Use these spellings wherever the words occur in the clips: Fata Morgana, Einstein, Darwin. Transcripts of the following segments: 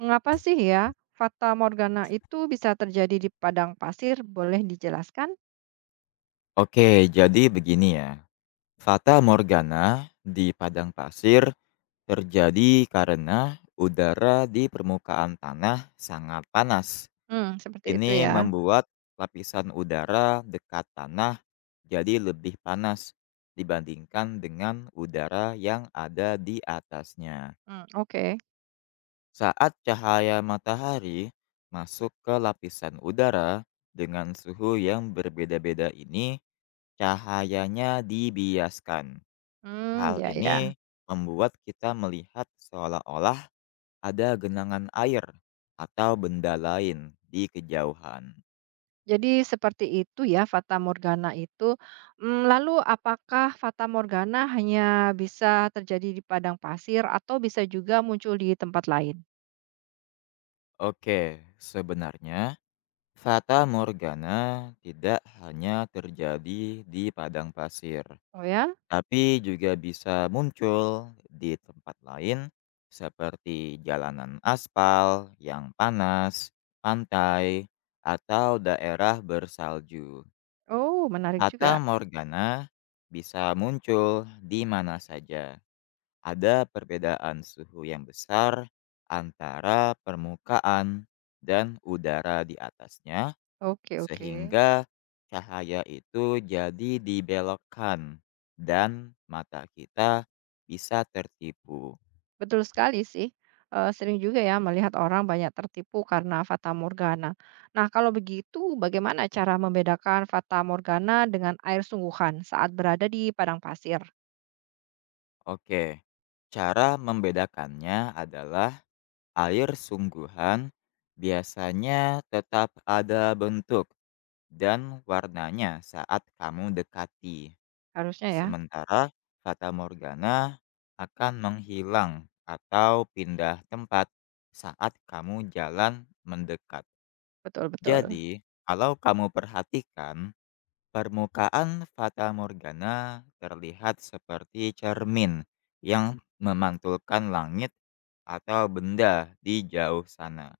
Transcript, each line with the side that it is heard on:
right: Mengapa sih ya Fata Morgana itu bisa terjadi di padang pasir? Boleh dijelaskan?
left: Oke, jadi begini ya. Fata Morgana di padang pasir terjadi karena udara di permukaan tanah sangat panas.
right: Seperti itu
left: Ini
right: ya.
left: membuat lapisan udara dekat tanah jadi lebih panas dibandingkan dengan udara yang ada di atasnya.
right: Oke.
left: Saat cahaya matahari masuk ke lapisan udara dengan suhu yang berbeda-beda ini, cahayanya dibiaskan. Hal
right: Ya, ya.
left: ini membuat kita melihat seolah-olah ada genangan air atau benda lain di kejauhan.
right: Jadi seperti itu ya Fata Morgana itu. Lalu apakah Fata Morgana hanya bisa terjadi di padang pasir atau bisa juga muncul di tempat lain?
left: Oke, sebenarnya fata morgana tidak hanya terjadi di padang pasir,
right: Oh ya?
left: tapi juga bisa muncul di tempat lain seperti jalanan aspal yang panas, pantai, atau daerah bersalju.
right: Oh, menarik
left: Fata
right: juga.
left: Morgana bisa muncul di mana saja. Ada perbedaan suhu yang besar antara permukaan dan udara di atasnya,
right: Oke, oke.
left: sehingga cahaya itu jadi dibelokkan dan mata kita bisa tertipu.
right: Betul sekali sih. Sering juga ya melihat orang banyak tertipu karena fata morgana. Nah, kalau begitu bagaimana cara membedakan fata morgana dengan air sungguhan saat berada di padang pasir?
left: Oke, cara membedakannya adalah air sungguhan biasanya tetap ada bentuk dan warnanya saat kamu dekati.
right: Harusnya ya,
left: Sementara fata morgana akan menghilang atau pindah tempat saat kamu jalan mendekat.
right: betul betul.
left: Jadi, kalau kamu perhatikan, permukaan fata morgana terlihat seperti cermin yang memantulkan langit atau benda di jauh sana.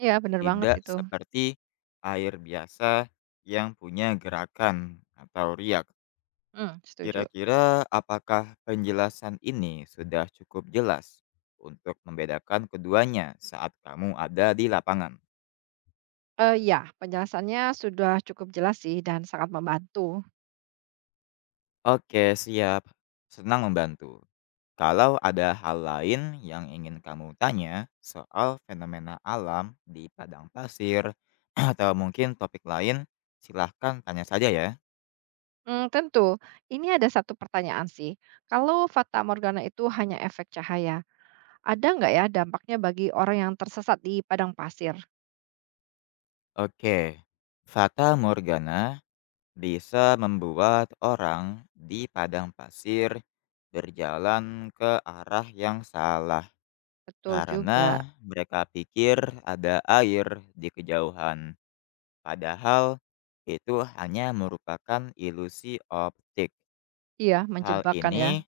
right: Iya, bener banget
left: Tidak
right: itu.
left: seperti air biasa yang punya gerakan atau riak.
right: Mhm, setuju.
left: Kira-kira apakah penjelasan ini sudah cukup jelas untuk membedakan keduanya saat kamu ada di lapangan?
right: Iya, penjelasannya sudah cukup jelas sih dan sangat membantu.
left: Oke, siap. Senang membantu. Kalau ada hal lain yang ingin kamu tanya soal fenomena alam di padang pasir atau mungkin topik lain, silahkan tanya saja ya.
right: Tentu. Ini ada satu pertanyaan sih. Kalau fata morgana itu hanya efek cahaya, ada nggak ya dampaknya bagi orang yang tersesat di padang pasir?
left: Oke, Fata Morgana bisa membuat orang di padang pasir berjalan ke arah yang salah
right: Betul juga.
left: karena mereka pikir ada air di kejauhan. Padahal itu hanya merupakan ilusi optik.
right: Iya,
left: Hal
right: menjebak kan ya.
left: ini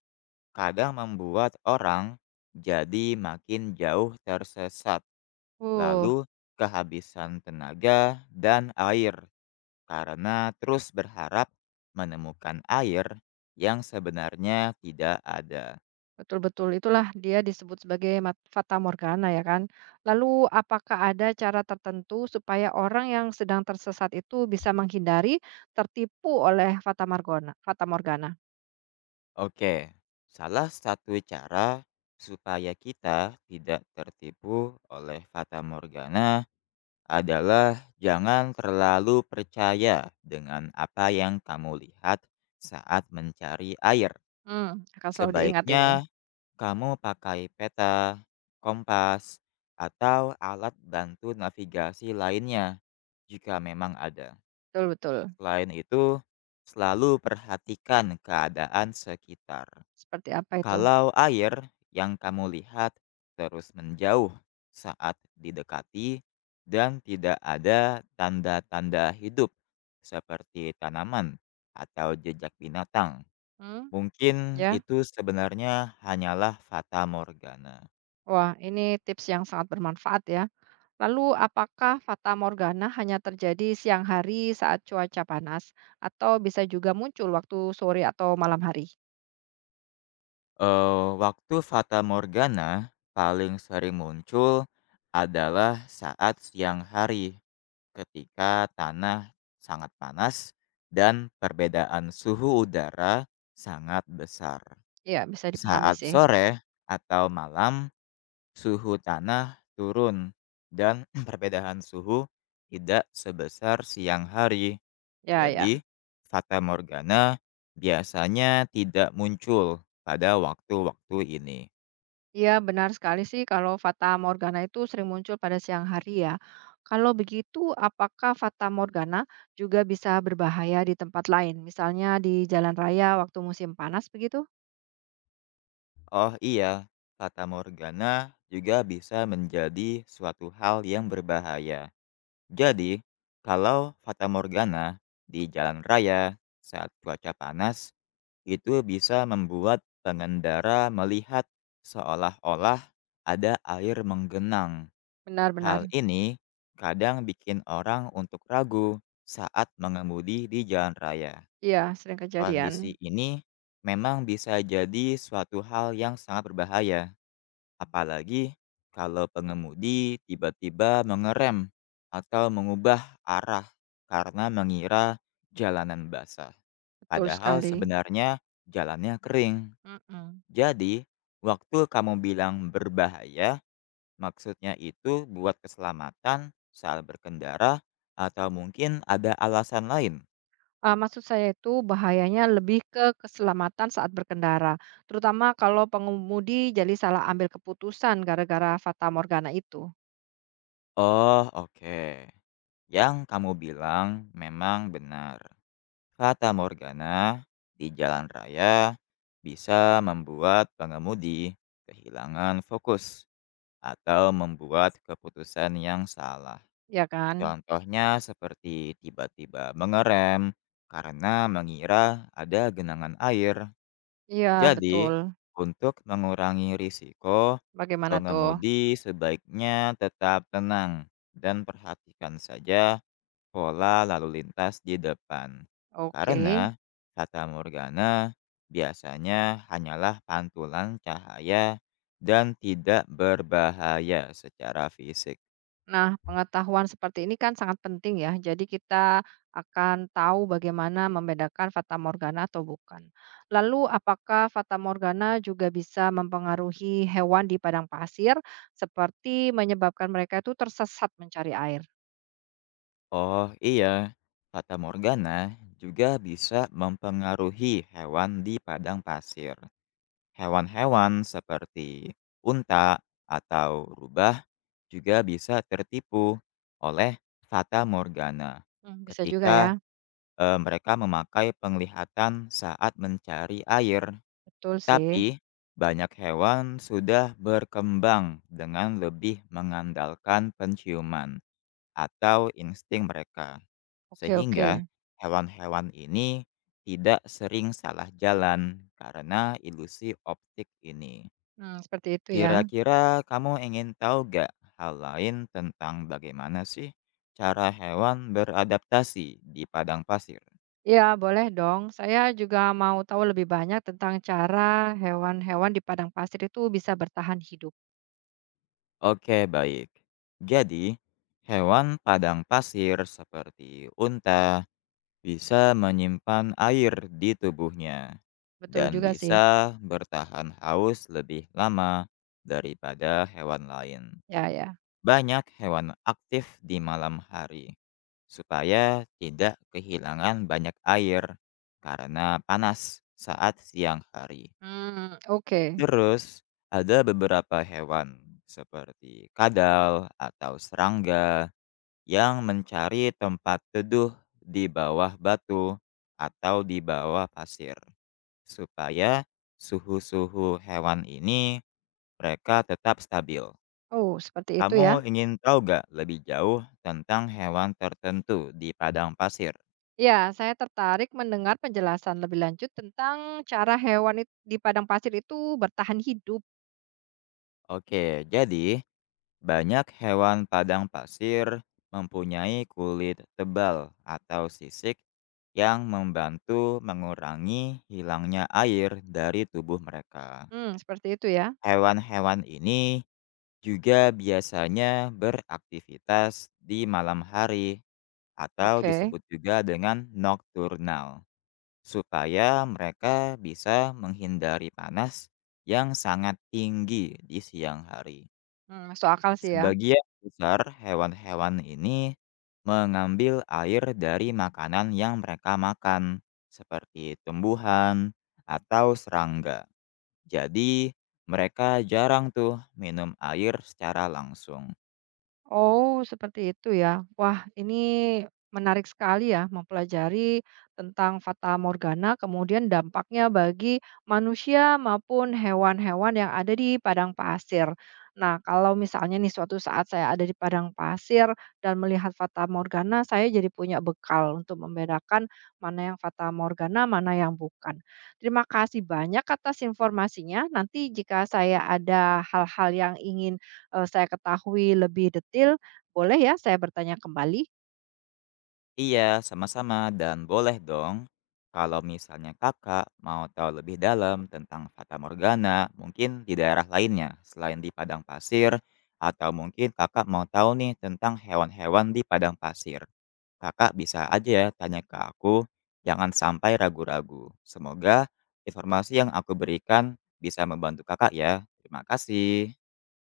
left: kadang membuat orang jadi makin jauh tersesat,
right: Uh,
left: lalu kehabisan tenaga dan air karena terus berharap menemukan air yang sebenarnya tidak ada.
right: Betul-betul itulah dia disebut sebagai fata morgana ya kan. Lalu apakah ada cara tertentu supaya orang yang sedang tersesat itu bisa menghindari tertipu oleh fata morgana? Fata morgana.
left: Oke, salah satu cara supaya kita tidak tertipu oleh fata morgana adalah jangan terlalu percaya dengan apa yang kamu lihat saat mencari air.
right: Akan selalu diingat ini.
left: Sebaiknya kamu pakai peta, kompas, atau alat bantu navigasi lainnya jika memang ada.
right: Betul-betul.
left: Selain itu, selalu perhatikan keadaan sekitar.
right: Seperti apa itu?
left: Kalau air yang kamu lihat terus menjauh saat didekati dan tidak ada tanda-tanda hidup seperti tanaman atau jejak binatang,
right: Hmm,
left: mungkin
right: Ya.
left: itu sebenarnya hanyalah fata morgana.
right: Wah, ini tips yang sangat bermanfaat ya. Lalu apakah fata morgana hanya terjadi siang hari saat cuaca panas atau bisa juga muncul waktu sore atau malam hari?
left: Eh, waktu fata morgana paling sering muncul adalah saat siang hari ketika tanah sangat panas dan perbedaan suhu udara sangat besar.
right: Iya, bisa dipahami
left: Saat
right: sih.
left: sore atau malam, suhu tanah turun dan perbedaan suhu tidak sebesar siang hari.
right: Ya,
left: Jadi,
right: ya.
left: fata morgana biasanya tidak muncul pada waktu-waktu ini.
right: Iya, benar sekali sih kalau fata morgana itu sering muncul pada siang hari ya. Kalau begitu, apakah fata morgana juga bisa berbahaya di tempat lain, misalnya di jalan raya waktu musim panas begitu?
left: Oh iya, fata morgana juga bisa menjadi suatu hal yang berbahaya. Jadi, kalau fata morgana di jalan raya saat cuaca panas itu bisa membuat pengendara melihat seolah-olah ada air menggenang. Hal
right: Benar-benar.
left: ini kadang bikin orang untuk ragu saat mengemudi di jalan raya.
right: Iya, sering kejadian.
left: Kondisi ini memang bisa jadi suatu hal yang sangat berbahaya. Apalagi kalau pengemudi tiba-tiba mengerem atau mengubah arah karena mengira jalanan basah.
right: Betul
left: Padahal
right: sekali.
left: sebenarnya jalannya kering.
right: Mm-mm.
left: Jadi, waktu kamu bilang berbahaya, maksudnya itu buat keselamatan saat berkendara atau mungkin ada alasan lain?
right: Maksud saya itu bahayanya lebih ke keselamatan saat berkendara, terutama kalau pengemudi jadi salah ambil keputusan gara-gara fata morgana itu,
left: Oh, oke. Yang kamu bilang memang benar. Fata Morgana di jalan raya bisa membuat pengemudi kehilangan fokus atau membuat keputusan yang salah.
right: ya kan?
left: Contohnya seperti tiba-tiba mengerem karena mengira ada genangan air.
right: Iya,
left: Jadi,
right: betul.
left: untuk mengurangi risiko,
right: Bagaimana tuh?
left: pengemudi sebaiknya tetap tenang dan perhatikan saja pola lalu lintas di depan.
right: Oke.
left: Karena Fata Morgana biasanya hanyalah pantulan cahaya dan tidak berbahaya secara fisik.
right: Nah, pengetahuan seperti ini kan sangat penting ya, jadi kita akan tahu bagaimana membedakan fata morgana atau bukan. Lalu apakah fata morgana juga bisa mempengaruhi hewan di padang pasir, seperti menyebabkan mereka itu tersesat mencari air?
left: Oh iya, Fata Morgana juga bisa mempengaruhi hewan di padang pasir. Hewan-hewan seperti unta atau rubah juga bisa tertipu oleh Fata Morgana
right: Bisa juga ya,
left: ketika mereka memakai penglihatan saat mencari air,
right: betul sih.
left: tapi banyak hewan sudah berkembang dengan lebih mengandalkan penciuman atau insting mereka,
right: Oke, oke,
left: sehingga hewan-hewan ini tidak sering salah jalan karena ilusi optik ini.
right: seperti itu ya.
left: Kira-kira kamu ingin tahu gak hal lain tentang bagaimana sih cara hewan beradaptasi di padang pasir?
right: Iya boleh dong, saya juga mau tahu lebih banyak tentang cara hewan-hewan di padang pasir itu bisa bertahan hidup.
left: Oke, baik. Jadi, hewan padang pasir seperti unta bisa menyimpan air di tubuhnya
right: Betul
left: dan
right: juga sih,
left: bisa bertahan haus lebih lama daripada hewan lain.
right: ya ya.
left: Banyak hewan aktif di malam hari supaya tidak kehilangan banyak air karena panas saat siang hari.
right: Oke.
left: Terus ada beberapa hewan seperti kadal atau serangga yang mencari tempat teduh di bawah batu atau di bawah pasir supaya suhu-suhu hewan ini mereka tetap stabil.
right: Oh, seperti itu
left: Kamu
right: ya.
left: ingin tahu gak lebih jauh tentang hewan tertentu di padang pasir?
right: Ya, saya tertarik mendengar penjelasan lebih lanjut tentang cara hewan it di padang pasir itu bertahan hidup.
left: Oke, jadi banyak hewan padang pasir mempunyai kulit tebal atau sisik yang membantu mengurangi hilangnya air dari tubuh mereka.
right: Seperti itu ya.
left: Hewan-hewan ini juga biasanya beraktivitas di malam hari atau
right: Oke,
left: disebut juga dengan nokturnal, supaya mereka bisa menghindari panas yang sangat tinggi di siang hari.
right: masuk akal sih ya.
left: Sebagian besar hewan-hewan ini mengambil air dari makanan yang mereka makan, seperti tumbuhan atau serangga. Jadi, mereka jarang tuh minum air secara langsung.
right: Oh, seperti itu ya. Wah, ini menarik sekali ya mempelajari tentang fata morgana, kemudian dampaknya bagi manusia maupun hewan-hewan yang ada di padang pasir. Nah, kalau misalnya nih suatu saat saya ada di padang pasir dan melihat fata morgana, saya jadi punya bekal untuk membedakan mana yang fata morgana, mana yang bukan. Terima kasih banyak atas informasinya. Nanti jika saya ada hal-hal yang ingin saya ketahui lebih detail, boleh ya saya bertanya kembali?
left: Iya, sama-sama dan boleh dong. Kalau misalnya kakak mau tahu lebih dalam tentang fata morgana, mungkin di daerah lainnya selain di padang pasir, atau mungkin kakak mau tahu nih tentang hewan-hewan di padang pasir. Kakak bisa aja ya tanya ke aku, jangan sampai ragu-ragu. Semoga informasi yang aku berikan bisa membantu kakak ya. Terima kasih.